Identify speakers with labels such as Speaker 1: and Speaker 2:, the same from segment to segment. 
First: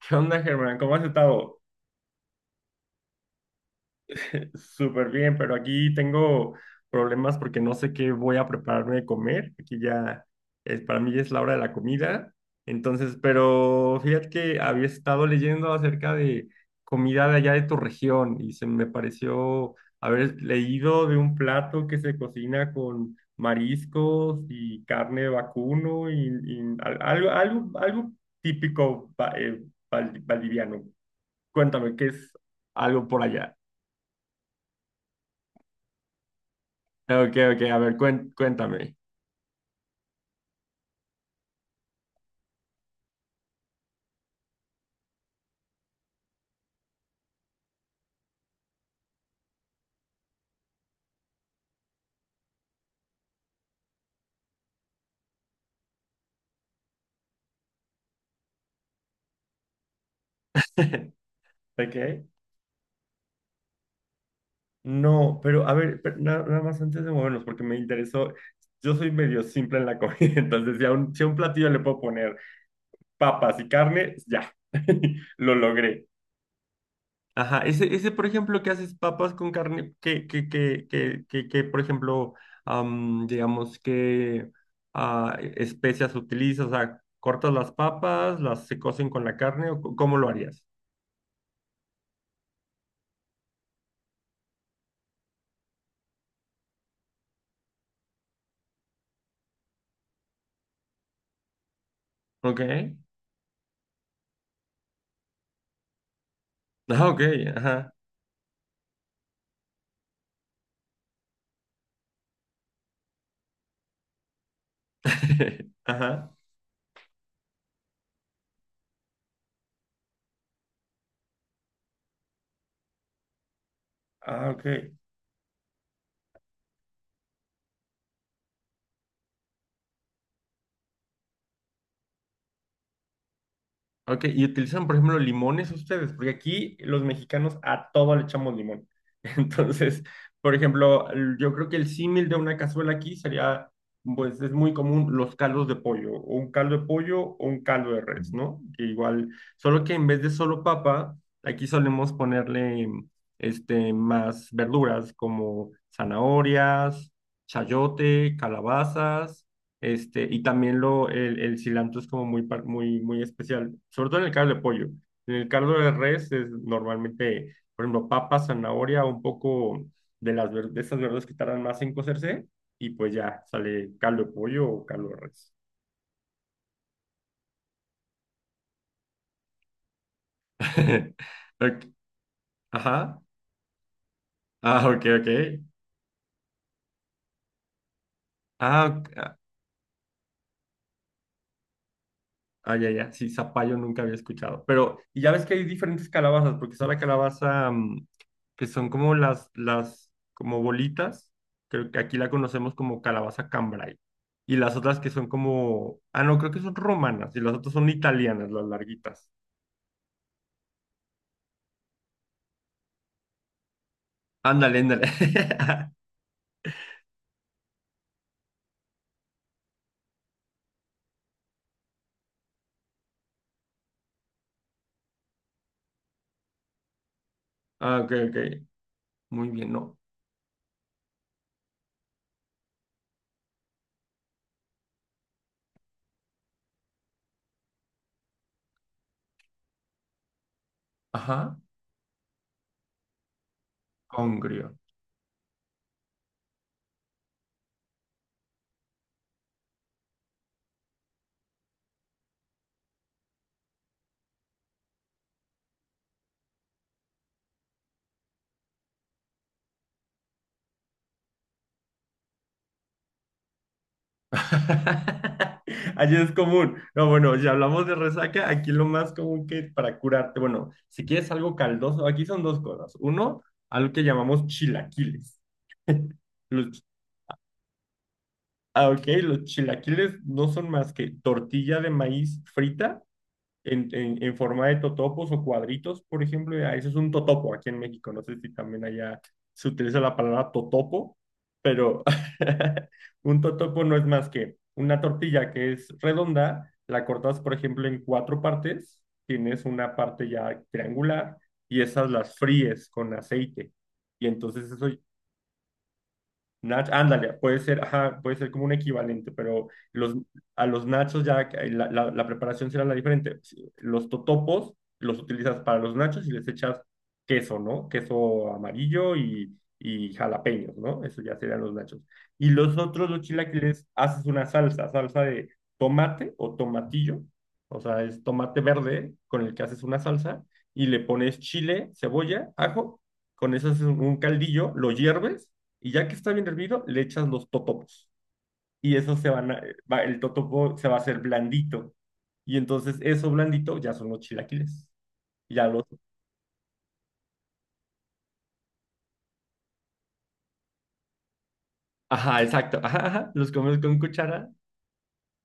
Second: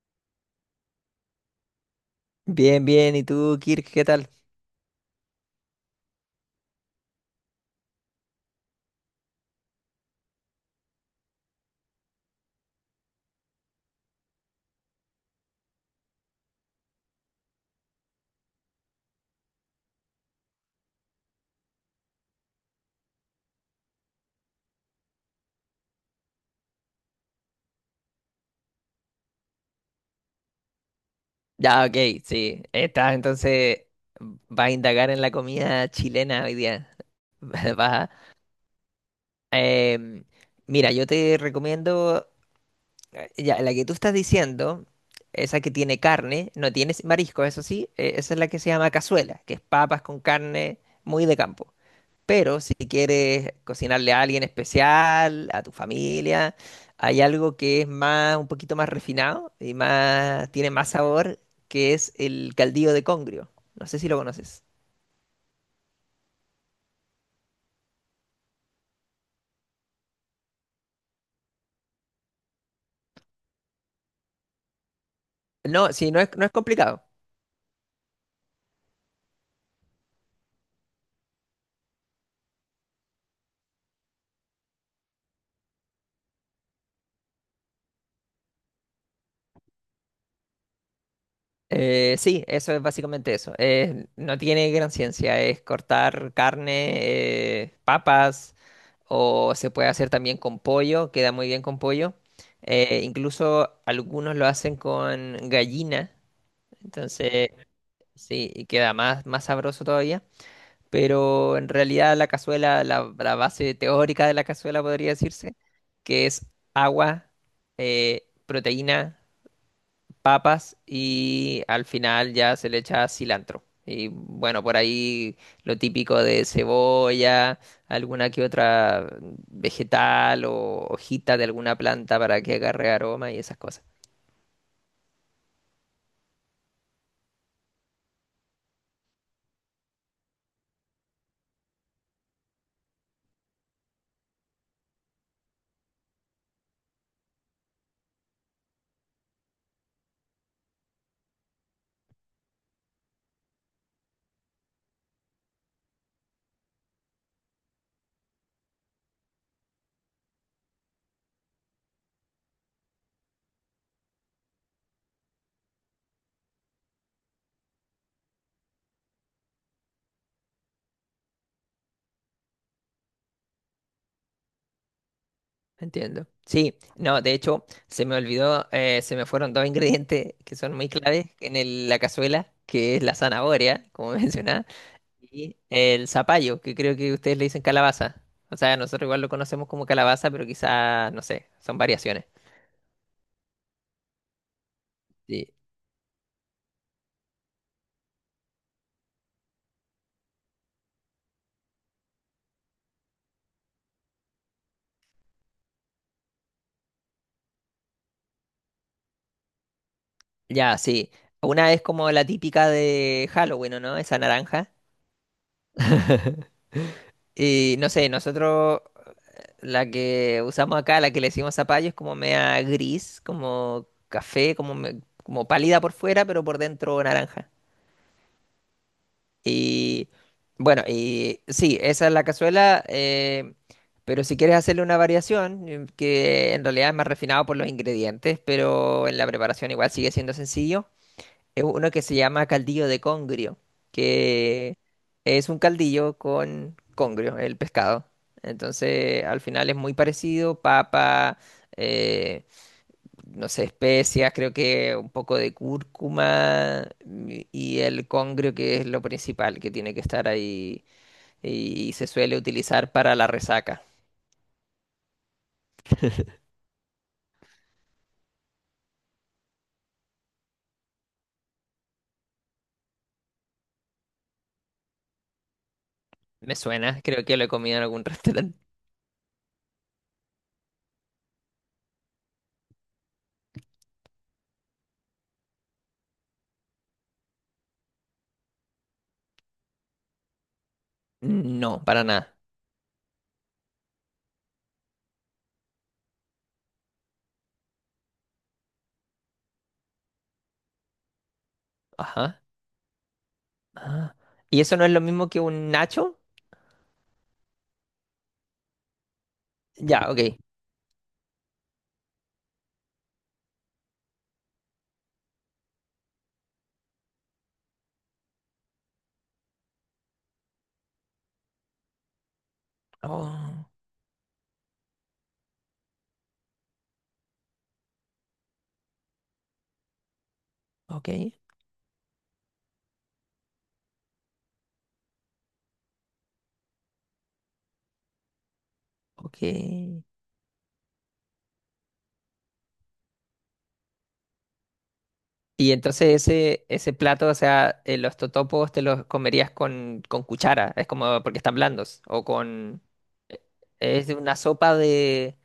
Speaker 1: ¿Qué onda, Germán? ¿Cómo has estado?
Speaker 2: Bien, bien. ¿Y tú, Kirk, qué tal?
Speaker 1: Súper bien, pero aquí tengo problemas porque no sé qué voy a prepararme de comer. Aquí ya es, para mí ya es la hora de la comida. Entonces, pero fíjate que había estado leyendo acerca de comida de allá de tu región y se me pareció haber leído de un plato que se cocina con mariscos y carne de vacuno y algo típico valdiviano.
Speaker 2: Ya,
Speaker 1: Cuéntame,
Speaker 2: ok,
Speaker 1: ¿qué es
Speaker 2: sí.
Speaker 1: algo
Speaker 2: Estás
Speaker 1: por allá?
Speaker 2: entonces, vas a indagar en la comida chilena hoy día.
Speaker 1: Ok, ok,
Speaker 2: Vas
Speaker 1: a ver,
Speaker 2: a-
Speaker 1: cuéntame.
Speaker 2: em, mira, yo te recomiendo, ya, la que tú estás diciendo, esa que tiene carne, no tiene marisco, eso sí, esa es la que se llama cazuela, que es papas con carne muy de campo. Pero si quieres cocinarle a alguien especial, a tu familia, hay algo que es más, un poquito más refinado y más, tiene más sabor, que es
Speaker 1: ¿De
Speaker 2: el caldillo de congrio. No sé si lo conoces.
Speaker 1: No, pero a ver, pero nada más antes de movernos, porque me interesó. Yo soy medio simple en la comida, entonces si a un platillo le puedo poner papas y carne, ya, lo
Speaker 2: No,
Speaker 1: logré.
Speaker 2: sí, no es complicado.
Speaker 1: Ajá, ese, por ejemplo, que haces papas con carne, por ejemplo, digamos que especias utilizas, o sea, cortas las papas, las se cocen con la carne, ¿cómo lo harías?
Speaker 2: Sí, eso es básicamente eso. No tiene gran ciencia. Es cortar carne, papas, o se puede hacer también con pollo, queda muy bien con pollo.
Speaker 1: Ok.
Speaker 2: Incluso algunos lo hacen con gallina.
Speaker 1: Ah, ok,
Speaker 2: Entonces,
Speaker 1: ajá.
Speaker 2: sí, y queda más, más sabroso todavía. Pero en realidad la base teórica de la cazuela podría decirse, que
Speaker 1: Ajá.
Speaker 2: es agua, proteína, papas, y al final ya se le echa cilantro. Y
Speaker 1: Ah,
Speaker 2: bueno,
Speaker 1: ok.
Speaker 2: por ahí lo típico de cebolla, alguna que otra vegetal o hojita de alguna planta para que agarre aroma y esas cosas.
Speaker 1: Ok, y utilizan, por ejemplo, limones ustedes, porque aquí los mexicanos a todo le echamos limón. Entonces, por ejemplo, yo creo que el símil de una cazuela aquí sería, pues es muy común los caldos de pollo, o un caldo de pollo o un caldo de res, ¿no? Que igual, solo que en vez de solo papa, aquí solemos ponerle este, más verduras como zanahorias, chayote, calabazas. Este, y también el cilantro es como muy, muy, muy especial, sobre todo en el caldo de pollo. En el caldo de res es normalmente, por ejemplo, papa, zanahoria, un poco de esas verduras que tardan más en cocerse, y pues ya sale caldo de pollo o caldo de res.
Speaker 2: Entiendo. Sí, no, de hecho, se me olvidó, se me fueron dos ingredientes que son muy claves en
Speaker 1: Ok,
Speaker 2: el- la cazuela, que es la
Speaker 1: ajá.
Speaker 2: zanahoria, como mencionaba,
Speaker 1: Ah, ok, ok.
Speaker 2: y el zapallo, que creo que ustedes le dicen calabaza. O sea,
Speaker 1: Ah,
Speaker 2: nosotros igual lo
Speaker 1: ok.
Speaker 2: conocemos como calabaza, pero quizá, no sé, son variaciones.
Speaker 1: Ah, ya, ya, sí, zapallo nunca había escuchado. Pero, y ya ves
Speaker 2: Sí,
Speaker 1: que hay diferentes calabazas, porque está la calabaza que son como como bolitas, creo que aquí la conocemos como calabaza cambray. Y las otras que son como, ah, no, creo que son romanas, y las otras son italianas, las larguitas.
Speaker 2: ya, sí. Una es como la típica de Halloween, ¿o no? Esa naranja.
Speaker 1: Ándale, ándale.
Speaker 2: Y no sé, nosotros la que usamos acá, la que le decimos zapallo, es como media gris, como café, como, me- como pálida por fuera, pero por dentro naranja.
Speaker 1: Ah, ok, ok, muy bien, ¿no?
Speaker 2: Y bueno, y sí, esa es la cazuela, pero si quieres hacerle una variación, que en realidad es más refinado por los ingredientes, pero en la preparación igual sigue siendo sencillo,
Speaker 1: Ajá,
Speaker 2: es uno que se llama caldillo de congrio,
Speaker 1: congrio.
Speaker 2: que es un caldillo con congrio, el pescado. Entonces, al final es muy parecido, papa, eh, no sé, especias, creo que un poco de cúrcuma y el congrio, que es lo principal que tiene que estar ahí, y se suele utilizar para la resaca.
Speaker 1: Allí es común. No, bueno, si hablamos de resaca, aquí lo más común que para curarte, bueno, si quieres algo caldoso, aquí son dos cosas. Uno, algo que llamamos chilaquiles.
Speaker 2: Me
Speaker 1: Los,
Speaker 2: suena, creo que lo he comido en algún restaurante.
Speaker 1: ah, ok, los chilaquiles no son más que tortilla de maíz frita en forma de totopos o cuadritos, por ejemplo, ya, eso es un totopo aquí en México. No sé si también allá se utiliza la palabra totopo,
Speaker 2: No,
Speaker 1: pero
Speaker 2: para nada.
Speaker 1: un totopo no es más que una tortilla que es redonda, la cortas, por ejemplo, en cuatro partes, tienes una parte ya triangular y esas las
Speaker 2: Ajá.
Speaker 1: fríes con aceite.
Speaker 2: Ah.
Speaker 1: Y
Speaker 2: ¿Y
Speaker 1: entonces
Speaker 2: eso no
Speaker 1: eso
Speaker 2: es lo mismo que un nacho?
Speaker 1: Ándale, puede ser, ajá, puede ser como un equivalente, pero
Speaker 2: Ya,
Speaker 1: los,
Speaker 2: ok.
Speaker 1: a los nachos ya que la preparación será la diferente. Si- los totopos los utilizas para los nachos y les echas queso, ¿no? Queso amarillo y jalapeños, ¿no? Eso ya serían los nachos. Y los otros, los
Speaker 2: Oh,
Speaker 1: chilaquiles, haces una salsa, salsa de tomate o tomatillo, o sea, es tomate verde con el que haces una salsa y le
Speaker 2: ok,
Speaker 1: pones chile, cebolla, ajo, con eso haces un caldillo, lo hierves y ya que está bien hervido, le echas los totopos. Y eso se van a- va-
Speaker 2: ok.
Speaker 1: el totopo se va a hacer blandito. Y entonces eso blandito ya son los chilaquiles. Ya
Speaker 2: Y
Speaker 1: los...
Speaker 2: entonces ese plato, o sea, los totopos te los comerías con cuchara, es como porque están blandos, o
Speaker 1: Ajá, exacto.
Speaker 2: con...
Speaker 1: Ajá, ajá. Los comes con
Speaker 2: Es de una
Speaker 1: cuchara
Speaker 2: sopa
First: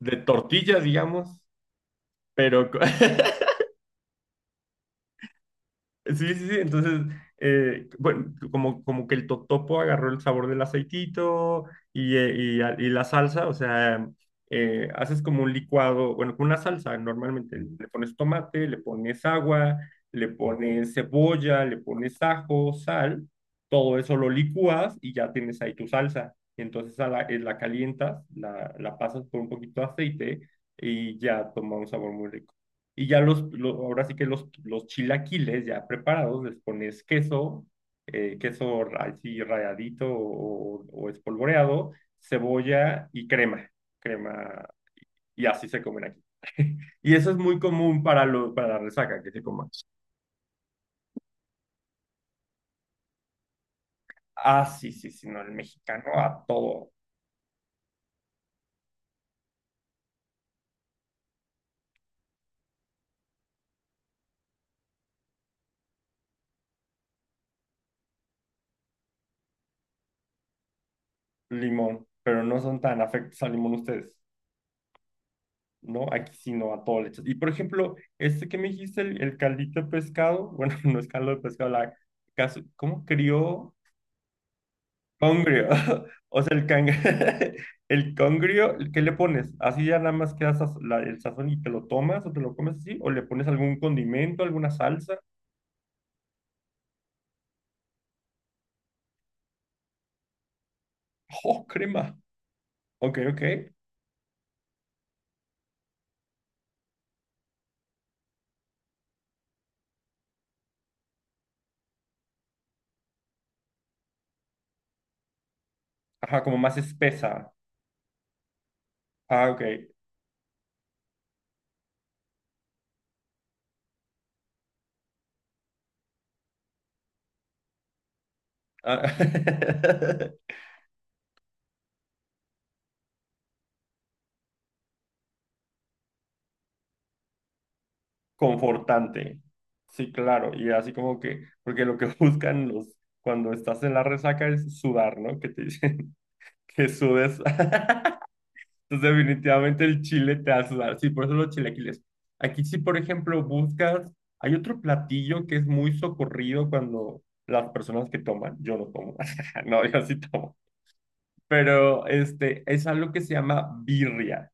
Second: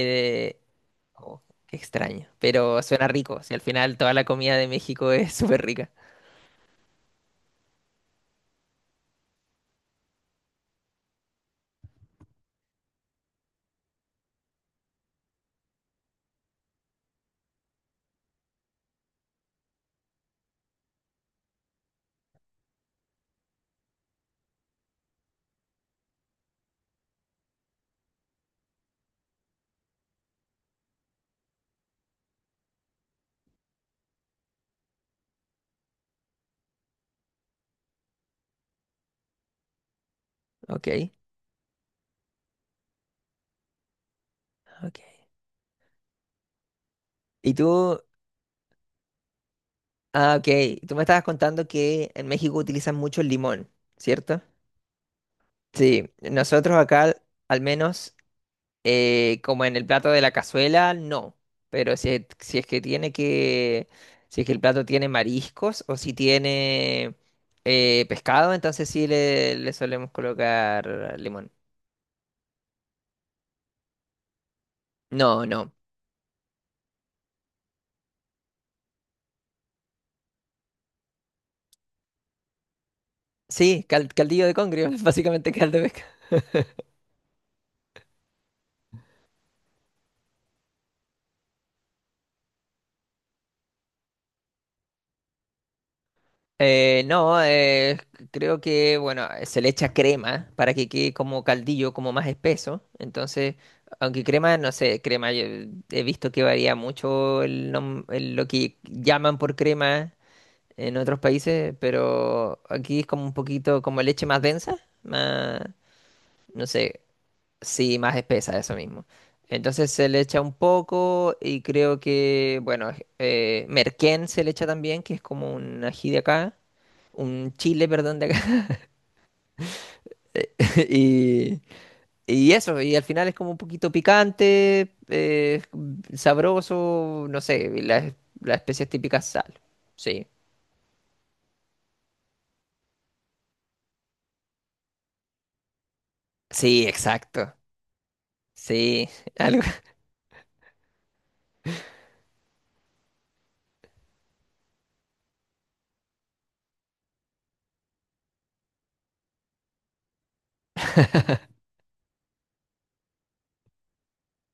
Speaker 1: de tortilla, digamos,
Speaker 2: oh, qué extraño,
Speaker 1: pero... co-
Speaker 2: pero suena rico, si al final toda la comida de México es súper rica.
Speaker 1: Sí, sí, sí. Entonces, bueno, como, como que el totopo agarró el sabor del aceitito y la salsa, o sea, haces como un licuado, bueno, con una salsa, normalmente le pones tomate, le pones agua, le pones cebolla, le pones ajo, sal, todo eso lo licúas y ya tienes ahí tu salsa. Entonces a la, la calientas, la pasas por un poquito de aceite y ya toma un sabor muy rico. Y ya ahora sí que los chilaquiles ya preparados, les pones queso, así ralladito
Speaker 2: Ok,
Speaker 1: o espolvoreado, cebolla y crema, crema,
Speaker 2: ok.
Speaker 1: y así se comen aquí. Y eso es
Speaker 2: Y
Speaker 1: muy
Speaker 2: tú,
Speaker 1: común para, lo, para la resaca, que se coman
Speaker 2: ah, ok, tú me estabas contando que en México utilizan mucho el limón, ¿cierto?
Speaker 1: Ah, sí, sí, sí, no, el
Speaker 2: Sí,
Speaker 1: mexicano a
Speaker 2: nosotros
Speaker 1: todo
Speaker 2: acá, al menos... como en el plato de la cazuela, no. Pero si, es- si es que tiene que, si es que el plato tiene mariscos o si tiene pescado, entonces sí le solemos colocar limón.
Speaker 1: limón, pero no son tan afectos al limón ustedes.
Speaker 2: No, no.
Speaker 1: ¿No? Aquí sí no, a todo le echas. Y por ejemplo, este que me dijiste, el caldito de pescado, bueno, no es caldo de pescado, la casu- ¿cómo crió?
Speaker 2: Sí, cal- caldillo de congrio, básicamente
Speaker 1: Congrio.
Speaker 2: caldo de pescado.
Speaker 1: O sea, el cang... el congrio, ¿qué le pones? ¿Así ya nada más queda el sazón y te lo tomas o te lo comes así? ¿O le pones algún condimento, alguna salsa?
Speaker 2: No, creo que, bueno, se le echa crema para que quede como
Speaker 1: ¡Oh,
Speaker 2: caldillo, como
Speaker 1: crema!
Speaker 2: más espeso.
Speaker 1: Ok, ok.
Speaker 2: Entonces, aunque crema, no sé, crema, yo he visto que varía mucho el nom- el- lo que llaman por crema en otros países, pero aquí es como un poquito como leche más densa, más,
Speaker 1: Ajá, como
Speaker 2: no
Speaker 1: más
Speaker 2: sé.
Speaker 1: espesa.
Speaker 2: Sí, más espesa, eso mismo.
Speaker 1: Ah, ok.
Speaker 2: Entonces se le echa un poco y creo que, bueno, merquén se le echa también, que es como un ají de acá, un chile, perdón, de acá.
Speaker 1: Ah.
Speaker 2: Y, y eso, y al final es como un poquito picante, sabroso, no sé, y las especias típicas
Speaker 1: Confortante.
Speaker 2: sal.
Speaker 1: Sí,
Speaker 2: Sí,
Speaker 1: claro. Y así como que, porque lo que buscan los, cuando estás en la resaca es sudar, ¿no? Que te dicen
Speaker 2: sí,
Speaker 1: que sudes.
Speaker 2: exacto. Sí,
Speaker 1: Entonces,
Speaker 2: algo.
Speaker 1: definitivamente el chile te hace sudar. Sí, por eso los chilaquiles. Aquí sí, por ejemplo, buscas, hay otro platillo que es muy socorrido cuando las personas que toman, yo no tomo. No, yo sí tomo. Pero este, es algo que se llama birria.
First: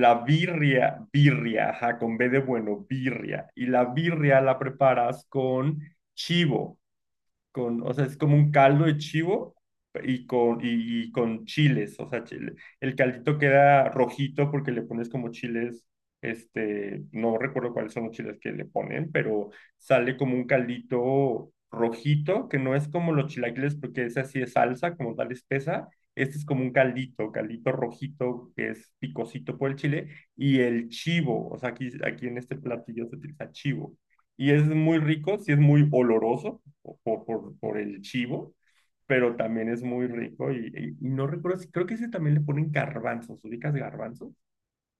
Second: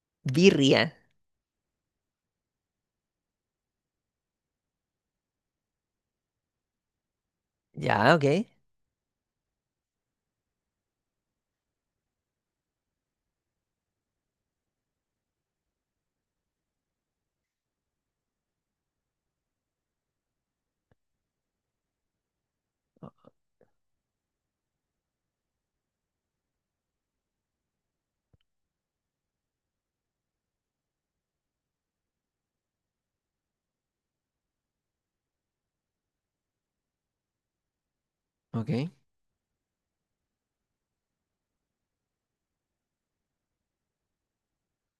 Speaker 1: La
Speaker 2: Birria.
Speaker 1: birria, birria, ajá, con B de bueno, birria. Y la birria la preparas con chivo con, o sea,
Speaker 2: Ya,
Speaker 1: es
Speaker 2: ok.
Speaker 1: como un caldo de chivo y con chiles, o sea, chile. El caldito queda rojito porque le pones como chiles, este, no recuerdo cuáles son los chiles que le ponen, pero sale como un caldito rojito, que no es como los chilaquiles porque ese así es salsa, como tal espesa. Este es como un caldito, caldito rojito que es picosito por el chile y el chivo, o sea, aquí, aquí en este platillo se utiliza chivo y es muy rico, sí es muy oloroso, por el chivo,
Speaker 2: Ok.
Speaker 1: pero también es muy rico y no recuerdo, si- creo que ese también le ponen garbanzos, ¿ubicas garbanzos?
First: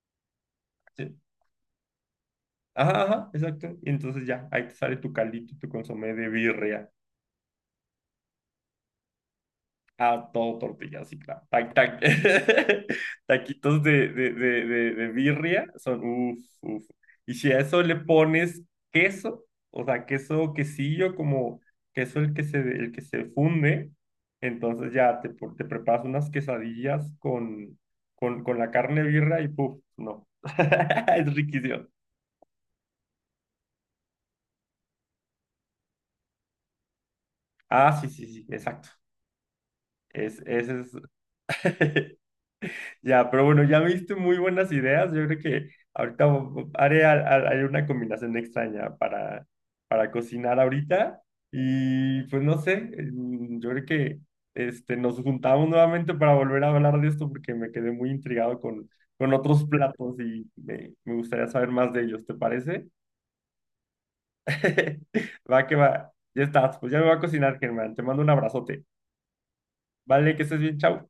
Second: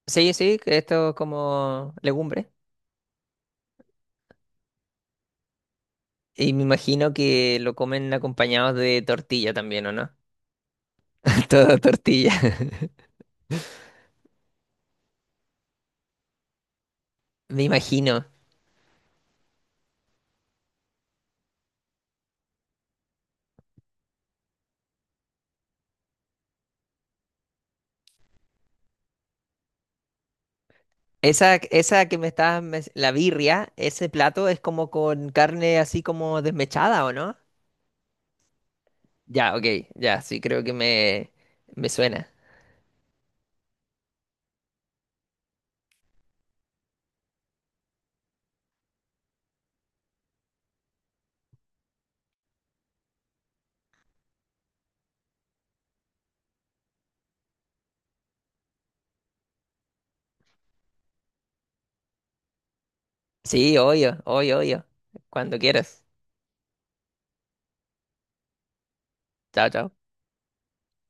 Speaker 2: Sí, sí, que esto
Speaker 1: Sí.
Speaker 2: es como legumbre.
Speaker 1: Ajá, ajá, exacto. Y entonces ya, ahí te sale tu caldito y tu consomé de
Speaker 2: Y me
Speaker 1: birria.
Speaker 2: imagino que lo comen acompañados de tortilla también, ¿o no?
Speaker 1: Ah, todo tortillas, sí, claro. Ta-
Speaker 2: Todo
Speaker 1: ta-
Speaker 2: tortilla.
Speaker 1: Taquitos de birria son uff, uff. Y si a
Speaker 2: Me
Speaker 1: eso le
Speaker 2: imagino.
Speaker 1: pones queso, o sea, queso quesillo, como queso el que se funde, entonces ya te, por- te preparas unas quesadillas con la carne de birria y puff, no. Es
Speaker 2: Esa,
Speaker 1: riquísimo.
Speaker 2: esa que me estabas, mes- la birria, ese plato es como con carne así como desmechada, ¿o no?
Speaker 1: Ah, sí, sí, sí, exacto.
Speaker 2: Ya, ok, ya,
Speaker 1: Es,
Speaker 2: sí, creo
Speaker 1: ese
Speaker 2: que
Speaker 1: es.
Speaker 2: me suena.
Speaker 1: Ya, pero bueno, ya me diste muy buenas ideas. Yo creo que ahorita vo- haré, al- al- haré una combinación extraña para cocinar ahorita. Y pues no sé, yo creo que este, nos juntamos nuevamente para volver a hablar de esto porque me quedé muy intrigado con otros platos y me gustaría saber más de ellos, ¿te parece?
Speaker 2: Sí, obvio, obvio, obvio. Cuando
Speaker 1: Va que va,
Speaker 2: quieras.
Speaker 1: ya estás, pues ya me va a cocinar, Germán. Te mando un abrazote.
Speaker 2: Chao, chao.
Speaker 1: Vale, que estés bien, chao.